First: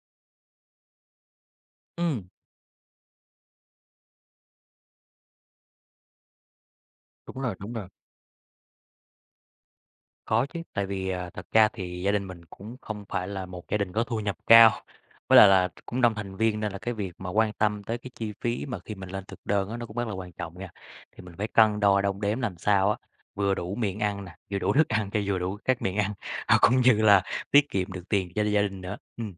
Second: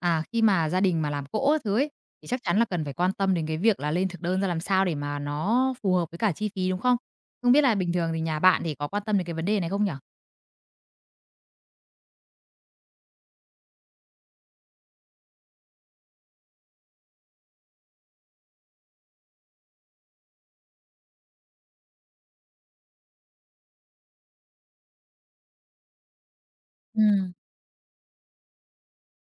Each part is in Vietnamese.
À, khi mà gia đình mà làm cỗ các thứ ấy, thì Ừm, chắc chắn là cần phải quan tâm đến cái việc là lên thực đơn ra làm sao để mà nó phù hợp với cả chi phí, đúng không? Không biết đúng là rồi, bình thường thì nhà bạn thì có quan tâm đến cái vấn đề này không nhở? có chứ, tại vì, thật ra thì gia đình mình cũng không phải là một gia đình có thu nhập cao, với lại là cũng đông thành viên nên là cái việc mà quan tâm tới cái chi phí mà khi mình lên thực đơn á, nó cũng rất là quan trọng nha. Thì mình phải cân đo đong đếm làm sao á, vừa đủ miệng ăn nè, vừa đủ thức ăn cho vừa đủ các miệng ăn, và cũng như là Ừm. tiết kiệm được tiền cho gia đình nữa.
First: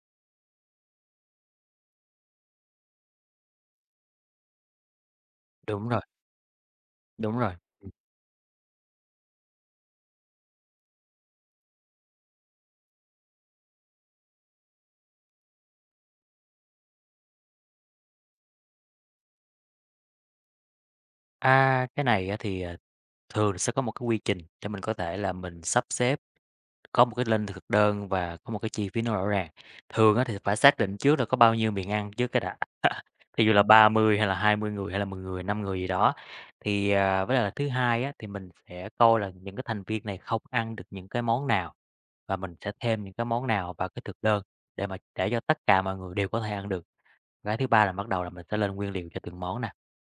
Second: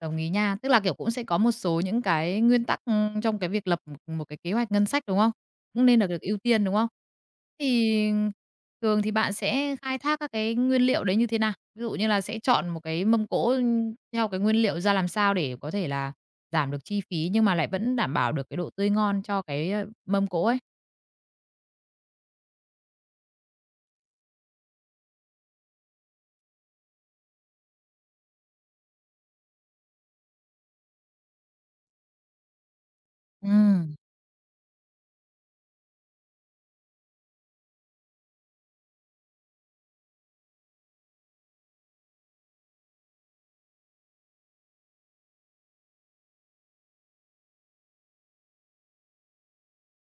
Đồng ý nha. Tức là, kiểu, cũng sẽ có một số những cái nguyên tắc, trong cái việc lập một một cái kế hoạch ngân sách, đúng không? Cũng Đúng nên rồi, là được ưu tiên, đúng không? đúng rồi. Ừm. Thì thường thì bạn sẽ khai thác các cái nguyên liệu đấy như thế nào? Ví dụ như là sẽ chọn một cái mâm cỗ, theo cái nguyên liệu ra làm sao để có thể là giảm được chi phí nhưng mà lại vẫn đảm bảo được cái độ tươi ngon cho cái, mâm cỗ ấy? Cái này á thì, thường sẽ có một cái quy trình để mình có thể là mình sắp xếp. Có một cái lên thực đơn và có một cái chi phí nó rõ ràng. Thường á thì phải xác định trước là có bao nhiêu miệng ăn trước cái đã. Thí Ừ, dụ là 30 hay là 20 người hay là 10 người, 5 người gì đó. Thì, với lại là thứ hai á, thì mình sẽ coi là những cái thành viên này không ăn được những cái món nào và mình sẽ thêm những cái món nào vào cái thực đơn để mà để cho tất cả mọi người đều có thể ăn được. Cái thứ ba là bắt đầu là mình sẽ lên nguyên liệu cho từng món nè,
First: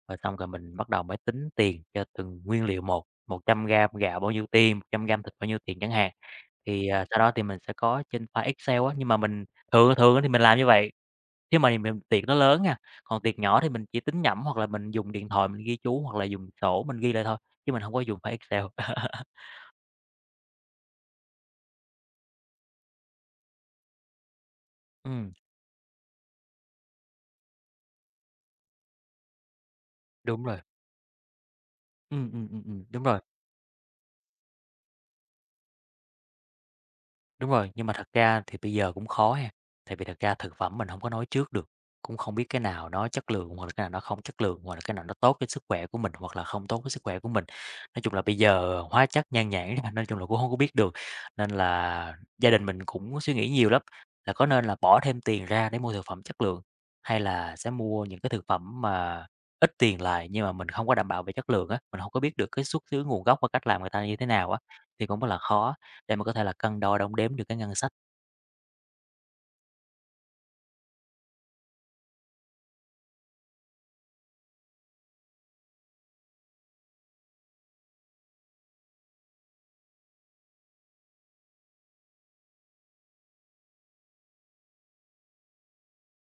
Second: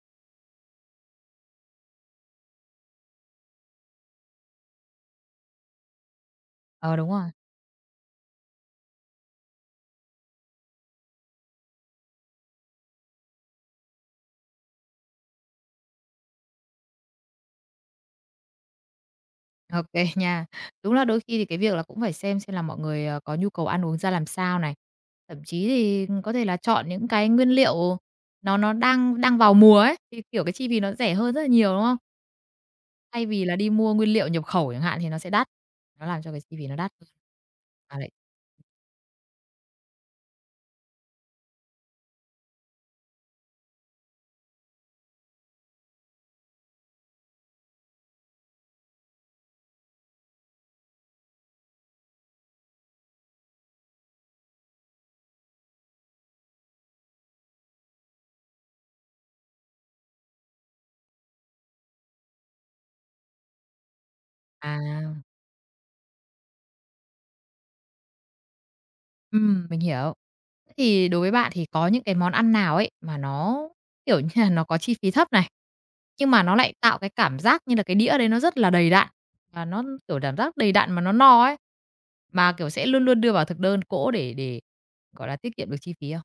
rồi xong rồi mình bắt đầu mới tính tiền cho từng nguyên liệu một trăm g gạo bao nhiêu tiền, 100 g thịt bao nhiêu tiền chẳng hạn. Thì, ờ, đúng sau rồi. đó thì mình sẽ có trên file Excel á, nhưng mà mình thường thường á thì mình làm như vậy, nếu mà mình tiệc nó lớn nha, còn tiệc nhỏ thì mình chỉ tính nhẩm hoặc là mình dùng điện thoại mình ghi chú hoặc là dùng sổ mình ghi lại thôi, chứ mình hông có dùng file Excel. OK nha. Đúng là đôi khi thì cái việc là cũng phải xem là mọi người, ờ, có nhu cầu ăn uống ra làm sao này. Ừm, Thậm chí thì ừ, có thể là chọn những cái nguyên liệu nó đang đang vào mùa ấy, thì, kiểu, đúng cái rồi. chi phí nó rẻ hơn rất là nhiều, đúng không? Đúng rồi. Thay vì là đi mua nguyên liệu nhập khẩu chẳng hạn thì nó sẽ đắt, nó làm cho cái chi phí nó đắt hơn. Đúng rồi, nhưng mà Mà thật lại ra thì bây giờ cũng khó ha, tại vì thật ra thực phẩm mình không có nói trước được, cũng không biết cái nào nó chất lượng hoặc là cái nào nó không chất lượng, hoặc là cái nào nó tốt với sức khỏe của mình hoặc là không tốt với sức khỏe của mình. Nói chung là bây giờ hóa chất nhan nhản ra, nói chung là cũng không có biết được, nên là gia đình mình cũng suy nghĩ nhiều lắm, là có nên là bỏ thêm tiền ra để mua thực phẩm chất lượng, hay là sẽ mua những cái thực phẩm mà ít tiền lại nhưng mà mình không có đảm bảo về chất lượng á, mình không có biết được cái xuất xứ nguồn gốc và cách làm người ta như thế nào á, thì à, cũng rất là khó để mà có thể là cân đo đong đếm được cái ngân sách. Mình hiểu. Thế thì đối với bạn thì có những cái món ăn nào ấy mà nó, kiểu như là, nó có chi phí thấp này, nhưng mà nó lại tạo cái cảm giác như là cái đĩa đấy nó rất là đầy đặn, và nó, kiểu, cảm giác đầy đặn mà nó no ấy, mà, kiểu, sẽ luôn luôn đưa vào thực đơn cỗ để, gọi là, tiết kiệm được chi phí không?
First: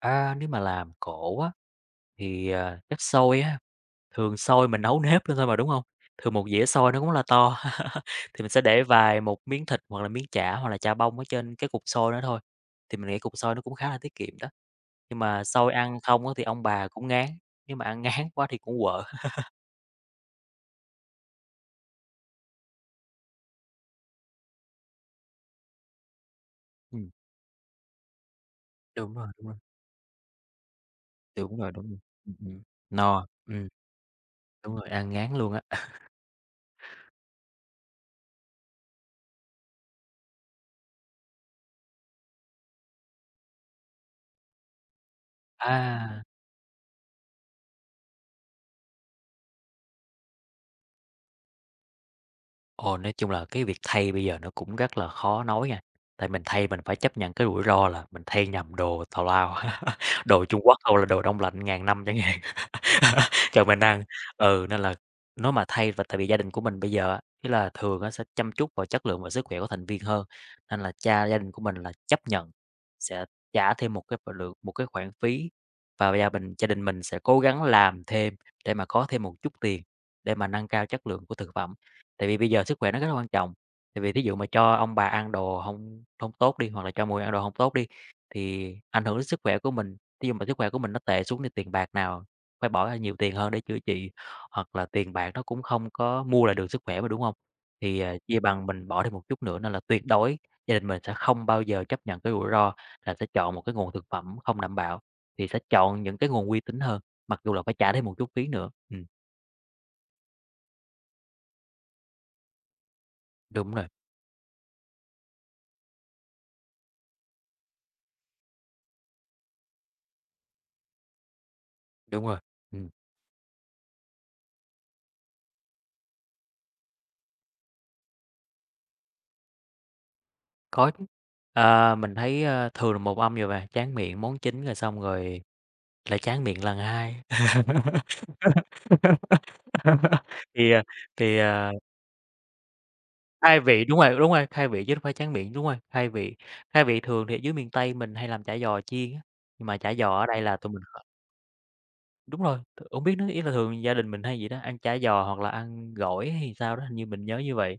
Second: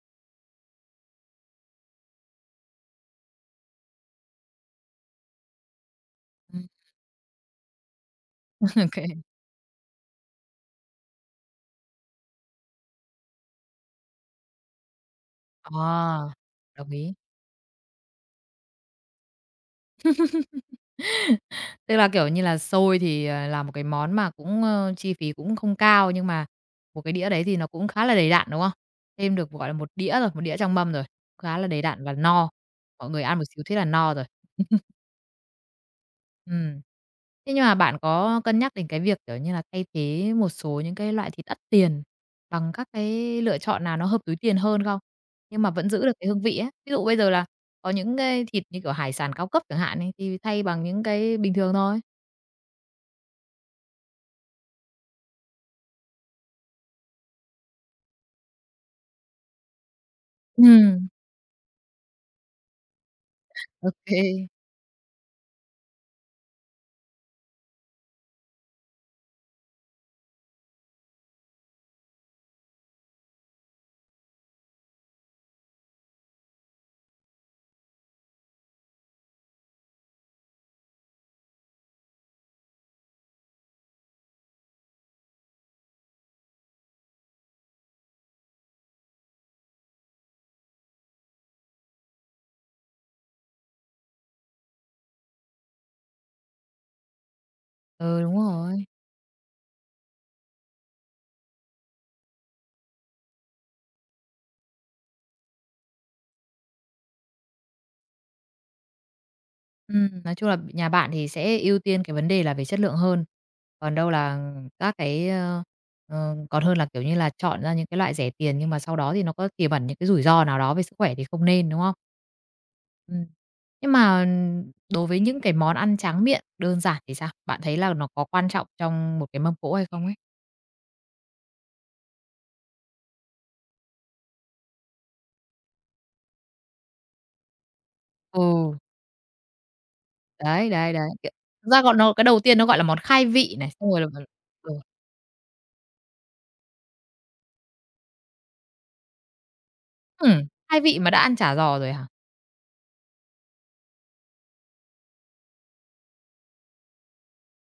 À nếu mà làm cổ á, thì, chắc xôi á, thường xôi mình nấu nếp lên thôi mà, đúng không? Thường một Ừm, dĩa xôi nó cũng là to, thì mình sẽ để OK. vài một miếng thịt hoặc là miếng chả hoặc là chả bông ở trên cái cục xôi đó thôi, thì mình nghĩ cục xôi nó cũng khá là tiết kiệm đó. Nhưng mà xôi ăn không Ờ, á thì ông bà đồng cũng ý. ngán, nếu mà ăn ngán quá thì cũng quợ. Tức là, kiểu như là, xôi thì, ờ, là một cái món mà cũng, chi phí cũng không cao, nhưng mà một Ừm, cái đĩa đấy thì nó cũng khá là đầy đặn, đúng không? đúng rồi, Thêm đúng được, rồi, gọi là, một đĩa rồi, một đĩa trong mâm rồi, đúng khá là rồi, đầy đúng rồi. đặn và Ừm, no. ừm, Mọi người no, ăn một xíu thế là no rồi. đúng rồi, ăn ngán luôn á. Ừm. Thế nhưng mà bạn có cân nhắc đến cái việc, kiểu như là, thay thế một số những cái loại thịt đắt tiền bằng các cái lựa chọn nào nó hợp túi tiền hơn không? Nhưng mà vẫn giữ được À. cái hương vị ấy. Ví dụ bây giờ là có những cái thịt như, kiểu, hải sản cao cấp chẳng hạn ấy, thì thay bằng những cái bình thường thôi. Ồ, nói chung là cái việc thay bây giờ nó cũng rất là khó nói nha. Tại mình thay mình phải chấp nhận cái rủi ro là mình thay nhầm đồ tào lao, đồ Trung Quốc hoặc là Ừm. đồ đông lạnh ngàn năm chẳng hạn. Chồng mình Ok ăn, kê. ừ, nên là nếu mà thay và tại vì gia đình của mình bây giờ á, ý là thường nó sẽ chăm chút vào chất lượng và sức khỏe của thành viên hơn, nên là cha gia đình của mình là chấp nhận sẽ trả thêm một cái khoản phí và gia đình mình sẽ cố gắng làm thêm để mà có thêm một chút tiền để mà nâng cao chất lượng của thực phẩm. Tại vì bây giờ sức khỏe nó rất là quan trọng, tại vì thí dụ mà cho ông bà ăn đồ không không tốt đi, hoặc là cho mọi người ăn đồ không tốt đi, thì ảnh hưởng đến sức khỏe của mình, thí dụ mà sức khỏe của mình nó tệ xuống thì tiền bạc nào phải bỏ ra nhiều tiền hơn để chữa trị, hoặc là tiền bạc nó cũng không có mua lại được sức khỏe mà, đúng không? Thì, Ừ, đúng chia bằng rồi. mình bỏ thêm một chút nữa nên là tuyệt đối gia đình mình sẽ không bao giờ chấp nhận cái rủi ro là sẽ chọn một cái nguồn thực phẩm không đảm bảo, thì sẽ chọn những cái nguồn uy tín hơn, mặc dù là phải trả thêm một chút phí nữa. Nói chung là nhà bạn thì sẽ ưu tiên cái vấn đề là về chất lượng hơn, đúng rồi, còn đâu là các cái, còn hơn là, kiểu như là, chọn ra những cái loại rẻ tiền nhưng mà sau đó thì nó có tiềm ẩn những cái rủi ro nào đó về sức khỏe thì không nên, đúng không? đúng rồi, ừm, Ừm. Nhưng mà đối với những cái món ăn tráng miệng đơn giản thì sao? Bạn thấy là nó có quan trọng trong một cái mâm cỗ hay không ấy? có chứ. À, mình thấy, thường là một âm rồi mà, tráng miệng, món chính rồi xong rồi lại tráng miệng lần hai. Ừ, đấy, Thì, à đấy, đấy, kiểu, thì, thực à ra gọi nó cái đầu tiên nó gọi là món khai vị Khai này, vị, xong rồi là đúng rồi, khai ừ, vị chứ đâu phải tráng miệng, đúng rồi, khai vị. Khai vị thường thì ở dưới miền Tây mình hay làm chả giò chiên á, nhưng mà chả giò ở ừm, đây là tụi khai mình. vị mà đã ăn chả giò rồi hả? Đúng rồi, hổng biết nữa, ý là thường gia đình mình hay vậy đó, ăn chả giò hoặc là ăn gỏi hay sao đó, hình như mình nhớ như vậy.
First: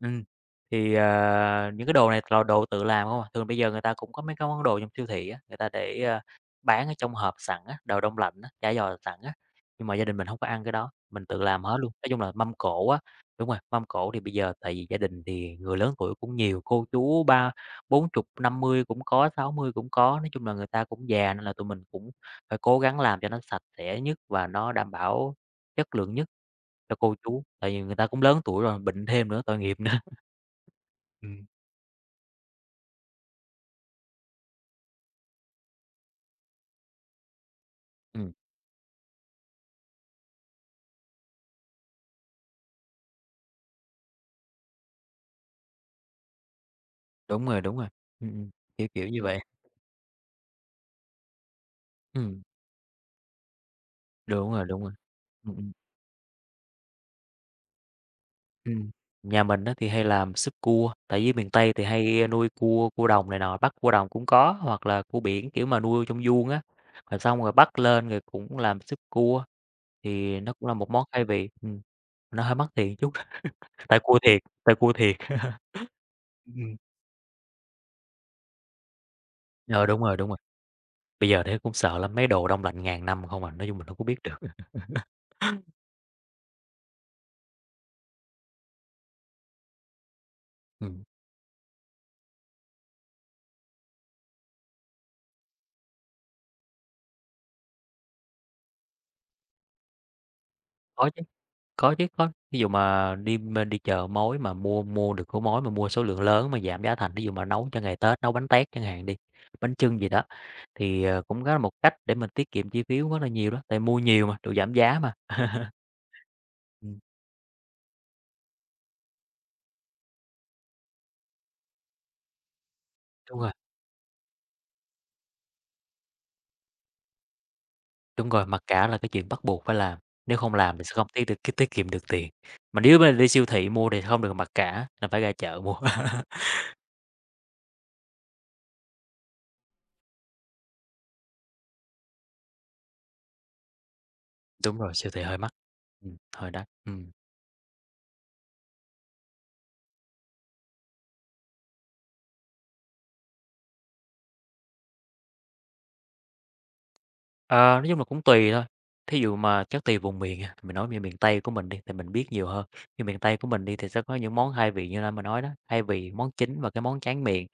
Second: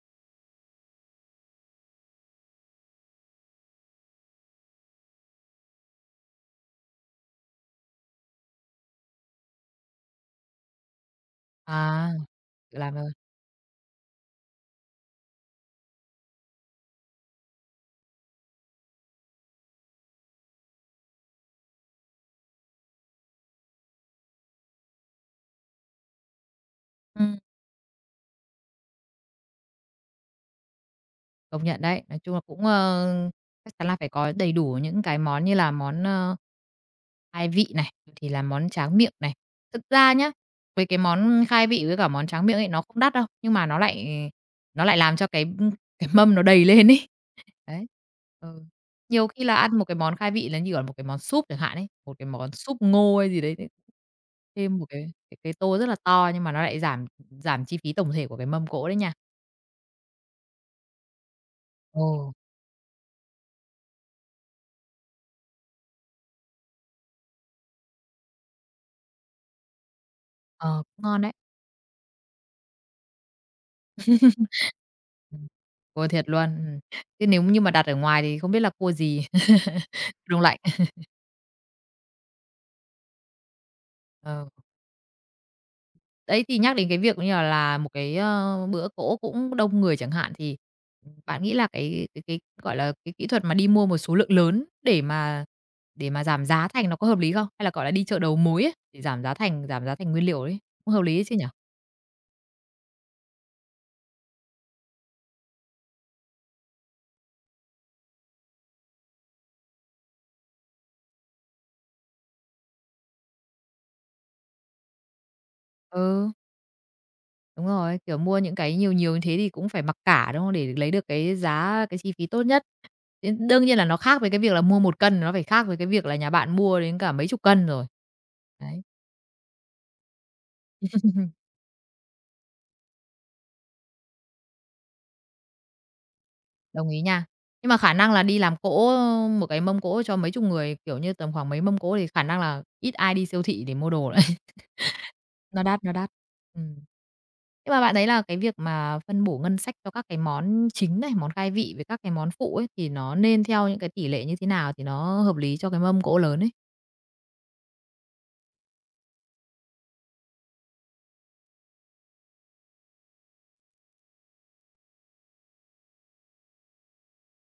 Ừm, thì, những cái đồ này là đồ tự làm hông à, thường bây giờ người ta cũng có mấy cái món đồ trong siêu thị á, người ta để, bán ở trong hộp sẵn á, đồ đông lạnh á, chả giò sẵn á, nhưng mà gia đình mình không có ăn cái đó, mình tự làm hết luôn. À, Nói chung là mâm hiểu cỗ làm á, rồi. đúng rồi, mâm cỗ thì bây giờ tại vì gia đình thì người lớn tuổi cũng nhiều, cô chú ba bốn chục, 50 cũng có, 60 cũng có, nói chung là người ta cũng già nên là tụi mình cũng phải cố gắng làm cho nó sạch sẽ nhất và nó đảm bảo chất lượng nhất cho cô Ừm. chú, tại vì người ta cũng lớn tuổi rồi, bệnh thêm nữa, tội nghiệp nữa. Ừm. Công nhận đấy, nói chung là cũng, ờ, chắc chắn là phải có đầy đủ những cái món như là món, khai vị này, rồi thì Ừm, là món tráng miệng này. Thực ra nhá, với cái món khai vị với cả món tráng miệng ấy, nó không đắt đâu, nhưng mà nó lại làm cho cái mâm nó đầy lên ấy. Đúng Đấy. rồi, ừm, ừm, Ừ. kiểu như Nhiều vậy. khi là ăn một cái món khai vị là như, gọi là, một cái món súp chẳng hạn ấy, một cái Ừm, món súp ngô hay gì đấy thế đúng rồi, thêm đúng một rồi. cái Ừm, ừm, tô rất là to nhưng mà nó lại giảm giảm chi phí tổng thể của cái mâm cỗ ừm. đấy nha. Nhà mình á thì hay làm súp cua, tại vì miền Tây thì hay Ồ, nuôi cua, cua đồng này nọ, bắt cua đồng cũng có, hoặc là cua biển, kiểu, mà nuôi trong vuông á, rồi xong rồi bắt lên rồi cũng làm súp cua, thì nó cũng là ờ, một cũng món ngon khai đấy. vị. Nó hơi mắc tiền chút, tại cua thiệt, tại cua thiệt. Ừm. Cua thiệt luôn, Ừm. ừm. Thế nếu như mà đặt ở ngoài thì không biết là cua gì? Ờ, đúng rồi, đúng rồi. Đông lạnh. Bây giờ thế cũng sợ lắm, mấy đồ đông lạnh ngàn năm không à, nói chung mình đâu có biết được. Ờ. Đấy, thì nhắc đến cái việc như là một cái, bữa cỗ cũng đông người chẳng hạn, thì, Ừm, bạn nghĩ là cái, gọi là, cái kỹ thuật mà đi mua một số lượng lớn để mà giảm giá thành nó có hợp lý không? Hay là, gọi là, đi chợ đầu mối ấy, để giảm giá thành nguyên liệu ấy, cũng hợp có lý chứ, ấy chứ nhỉ? có chứ, có. Ví dụ mà đi bên đi chợ mối mà mua mua được của mối mà mua số lượng lớn mà giảm giá thành, ví dụ mà nấu cho ngày Tết, nấu bánh tét chẳng hạn đi, bánh chưng gì đó, thì, cũng có một cách để mình tiết kiệm chi phí rất là nhiều đó, tại mua nhiều mà, đồ giảm giá mà. Ừ. Ừm, Đúng rồi, kiểu, mua những cái nhiều nhiều như thế thì cũng phải mặc cả, đúng không? Để lấy được cái giá cái chi phí tốt nhất. Đ đúng rồi, đương nhiên là nó khác với cái việc là mua một cân, nó phải khác với cái việc là nhà bạn mua đến cả mấy chục cân rồi. đúng rồi, mặc Đấy, cả là cái chuyện bắt buộc phải làm, nếu không làm thì sẽ không tiết kiệm được tiền. Mà nếu mà đi siêu thị mua thì không được mặc cả, là phải ra chợ mua. đồng ý nha. Nhưng mà khả năng là đi làm cỗ, một cái mâm cỗ cho mấy chục người, kiểu như, tầm khoảng mấy mâm cỗ thì khả năng là ít ai đi siêu thị để mua đồ đấy. Đúng rồi, siêu thị hơi mắc. Nó đắt, nó đắt. Hơi đắt, Ừm. ừ. Nhưng mà bạn thấy là cái việc mà phân bổ ngân sách cho các cái món chính này, món khai vị với các cái món phụ ấy, thì nó nên theo những cái tỷ lệ như thế nào thì nó hợp lý cho cái mâm cỗ lớn ấy? Ờ, nói chung là cũng tùy thôi, thí dụ mà chắc tùy vùng miền á, mình nói về miền Tây của mình đi thì mình biết nhiều hơn. Như miền Tây của mình đi thì sẽ có những món hai vị như là mình nói đó, hai vị, món chính và cái món tráng miệng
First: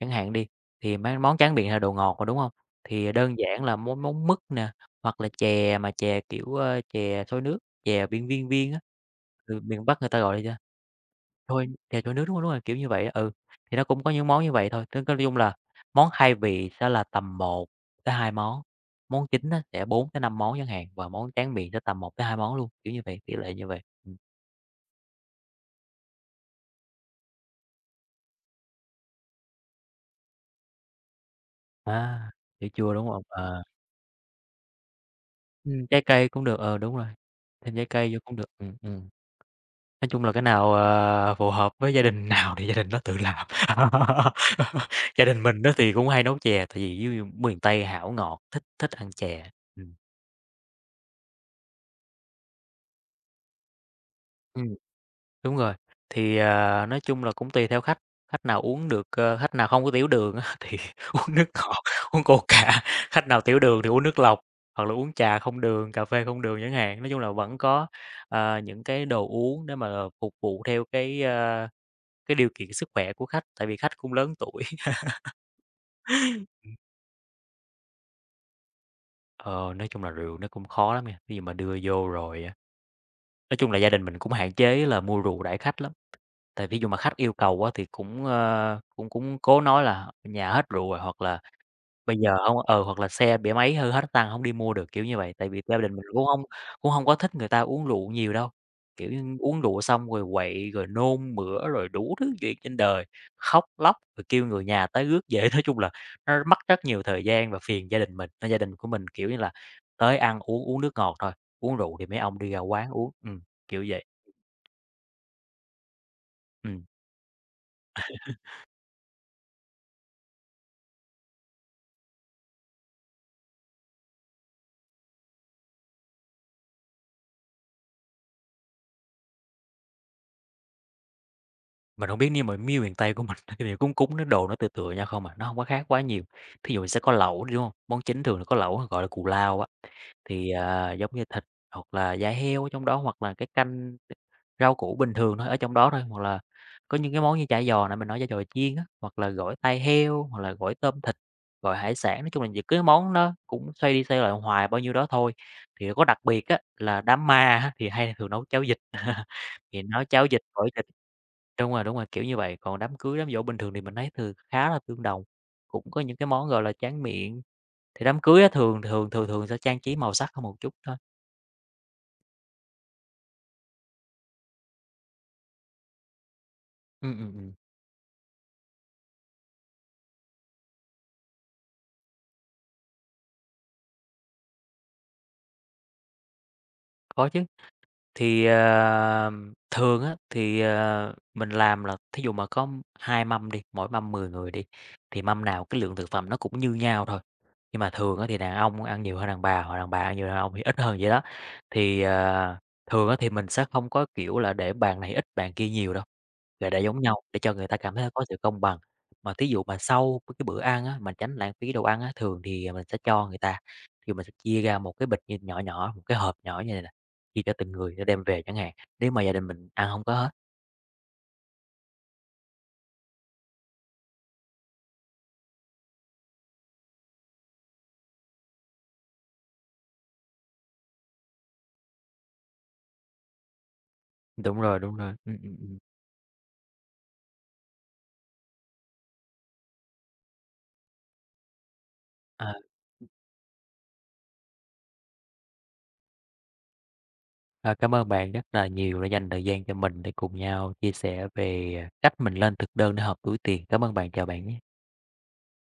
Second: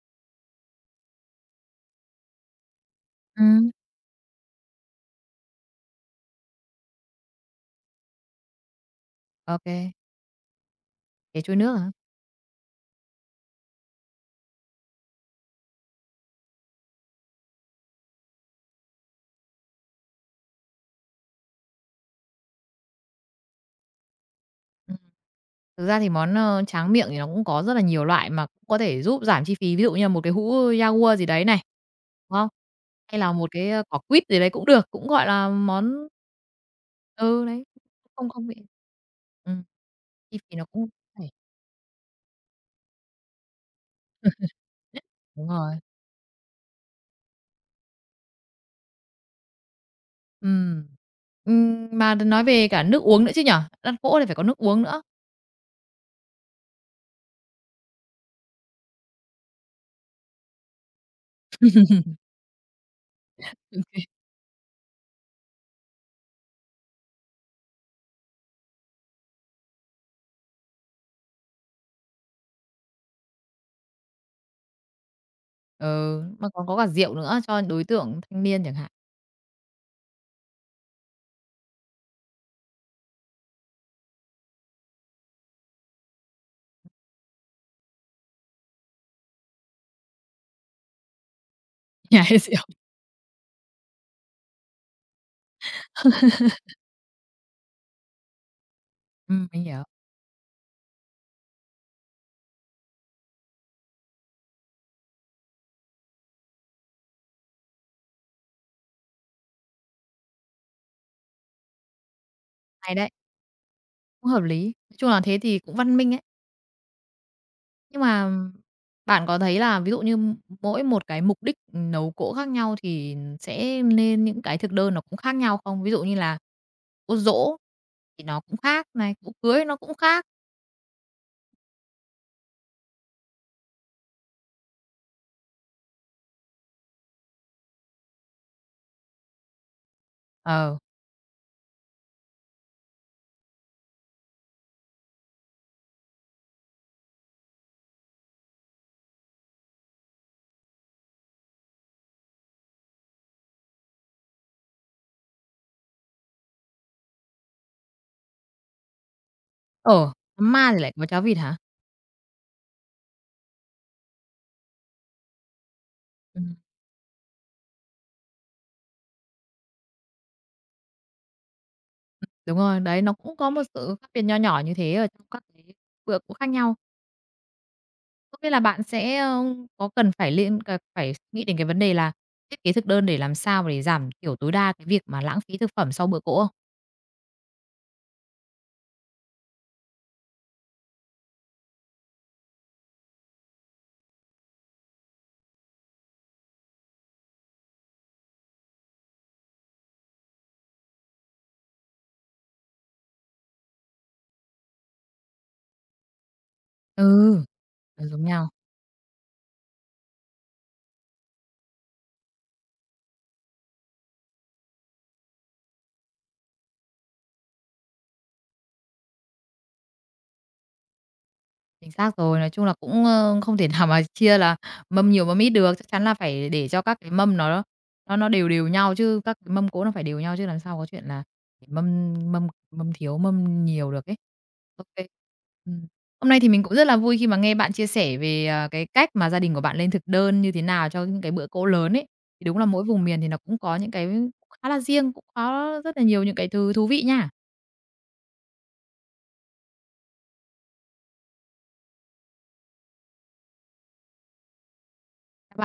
chẳng hạn đi, thì mấy món tráng miệng là đồ ngọt mà, đúng không? Thì đơn giản Ừm, là món món mứt nè, hoặc là chè, kiểu, chè xôi nước, chè viên viên viên á, ô ừ, miền Bắc người ta gọi là gì ta? cái trôi Thôi nước hả? chè trôi nước, đúng rồi, kiểu như vậy á, ừ. Thì nó cũng có những món như vậy thôi, tức nói chung là món khai vị sẽ là tầm một tới hai món, món chính á sẽ bốn tới năm món chẳng hạn, và món tráng miệng sẽ tầm một tới hai món luôn, kiểu như vậy, tỷ lệ như vậy. Ừm. Ừm. Thực ra thì món, tráng miệng thì nó cũng có rất là nhiều loại mà cũng có thể giúp giảm chi phí, ví dụ như là một cái hũ Yaourt gì đấy này, À, đúng không? sữa chua, đúng Hay hông? là một Ờ, cái, quả quýt gì đấy cũng được, cũng gọi là trái món cây cũng được, ờ, đúng rồi, ừ, đấy, thêm trái cây vô không cũng không được, bị ừm. ừm, Nói chung là chi cái phí nó nào, cũng rẻ. ờ, phù hợp với gia đình nào thì gia đình đó tự làm. Gia đình Đúng mình á rồi, thì cũng hay nấu chè, tại vì dưới miền Tây hảo ngọt, thích thích ăn chè, ừm. ừm. Mà nói về cả nước uống nữa chứ nhỉ? Ăn cỗ thì phải có nước Ừm. uống nữa. Đúng rồi, thì, à, nói chung là cũng tùy theo khách, khách nào uống được, khách nào không có tiểu đường á thì uống nước ngọt, uống Coca, khách nào tiểu đường Ừm. thì uống nước lọc, hoặc là uống trà không đường, cà phê không đường chẳng hạn. Nói chung là vẫn có, ờ, những cái đồ uống để mà phục vụ theo cái điều kiện sức khỏe của khách, tại vì khách cũng lớn tuổi. Ừ, mà còn có cả rượu nữa cho đối tượng thanh niên chẳng hạn, Ờ, nói chung là rượu nó cũng khó lắm nha, khi mà đưa vô rồi á. Nói chung là gia đình mình cũng hạn chế là mua rượu đãi khách lắm, tại ví dụ mà khách yêu cầu á thì cũng, cũng cố nói là "Nhà hết rượu rồi", hoặc là bây giờ nhái hông, rượu. ừ, hoặc là xe bị máy hư hết xăng hổng đi mua được, kiểu như vậy. Tại vì gia đình mình cũng hông có thích người ta uống rượu nhiều đâu, kiểu như, uống Mình rượu hiểu, xong rồi quậy, rồi nôn mửa, rồi đủ thứ chuyện trên đời, khóc lóc, rồi kêu người nhà tới rước về. Nói chung là nó mất rất nhiều thời gian và phiền gia đình mình, nên gia đình của mình, kiểu như là, tới ăn uống, uống nước ngọt thôi, uống rượu thì mấy ông đi ra quán hay đấy, uống, kiểu vậy, cũng hợp lý. Nói chung là thế thì cũng văn minh ấy. ừm. Nhưng mà bạn có thấy là ví dụ như mỗi một cái mục đích nấu cỗ khác nhau thì sẽ nên những cái thực đơn nó cũng khác nhau không? Ví dụ như là cỗ giỗ thì nó cũng khác này, cỗ cưới nó cũng khác. Mình không biết nhưng mà miền Tây của mình thì cúng cúng nó đồ nó tựa tựa nhau không à, nó không có khác quá nhiều. Thí dụ sẽ có lẩu đi, đúng không? Món chính thường là có lẩu, gọi là cù lao á, thì, Ờ, à, giống như thịt hoặc là da heo ở trong đó, hoặc là cái canh rau củ bình thường thôi, ở trong đó thôi, hoặc là có những cái món như chả giò nãy mình nói, chả giò chiên á, hoặc là gỏi tai heo, hoặc là gỏi tôm thịt, gỏi hải sản. Nói chung là những cái món nó cũng xoay đi xoay lại hoài bao nhiêu đó thôi. Thì có đặc biệt á là đám ma á thì hay thường nấu cháo vịt, thì nấu ờ, cháo vịt, ma gỏi thì thịt. lại có cháo vịt hả? Đúng rồi, kiểu như vậy. Còn đám cưới, đám giỗ bình thường thì mình thấy thường khá là tương đồng, cũng có những cái món, gọi là, tráng miệng. Thì đám cưới á thường thường thường thường sẽ trang trí màu sắc hơn một chút thôi. Đúng rồi, đấy, nó cũng có một sự khác biệt nho nhỏ như thế ở trong các cái bữa cỗ khác nhau. Ừm, ừm, ừm, Không biết là bạn sẽ, có cần phải liên cần phải nghĩ đến cái vấn đề là thiết kế thực đơn để làm sao để giảm thiểu tối đa cái việc mà lãng phí thực phẩm sau bữa cỗ không? có chứ. Thì, ờ, thường á, thì, ờ, mình làm là thí dụ mà có 2 mâm đi, mỗi mâm 10 người đi, thì mâm nào cái lượng thực phẩm nó cũng như nhau thôi. Nhưng mà thường á thì đàn ông ăn nhiều hơn đàn bà, hoặc đàn bà ăn nhiều hơn đàn ông thì ít hơn vậy đó. Thì, ờ, thường á thì mình sẽ không có, kiểu là, để bàn này ít bàn kia nhiều đâu, là để giống nhau, Ừ, để cho người ta cảm là thấy giống có sự nhau. công bằng. Mà thí dụ mà sau cái bữa ăn á, mà tránh lãng phí đồ ăn á, thường thì mình sẽ cho người ta, thì mình sẽ chia ra một cái bịch như nhỏ nhỏ, một cái hộp nhỏ như này nè, chia cho từng người để đem về chẳng hạn, nếu mà gia đình mình ăn không có hết. Chính xác rồi, nói chung là cũng, không thể nào mà chia là mâm nhiều mâm ít được, chắc chắn là phải để cho các cái mâm nó đều đều nhau chứ, các cái mâm cỗ nó phải đều nhau chứ làm sao có chuyện là để mâm mâm mâm thiếu, mâm nhiều được ấy. Đúng rồi, Ô đúng kê. rồi. Hôm nay thì mình cũng rất là vui khi mà nghe bạn chia sẻ về, à, cái cách mà gia đình của bạn lên thực đơn như thế nào cho những cái bữa cỗ lớn ấy. Thì À, đúng là mỗi vùng miền thì nó cũng có những cái khá là riêng, cũng có rất là nhiều những cái thứ thú vị nha. Các cảm ơn bạn rất là nhiều đã dành thời gian cho mình để cùng nhau chia sẻ về cách mình lên thực đơn để hợp túi tiền. Cảm ơn bạn, chào bạn nhé. bạn.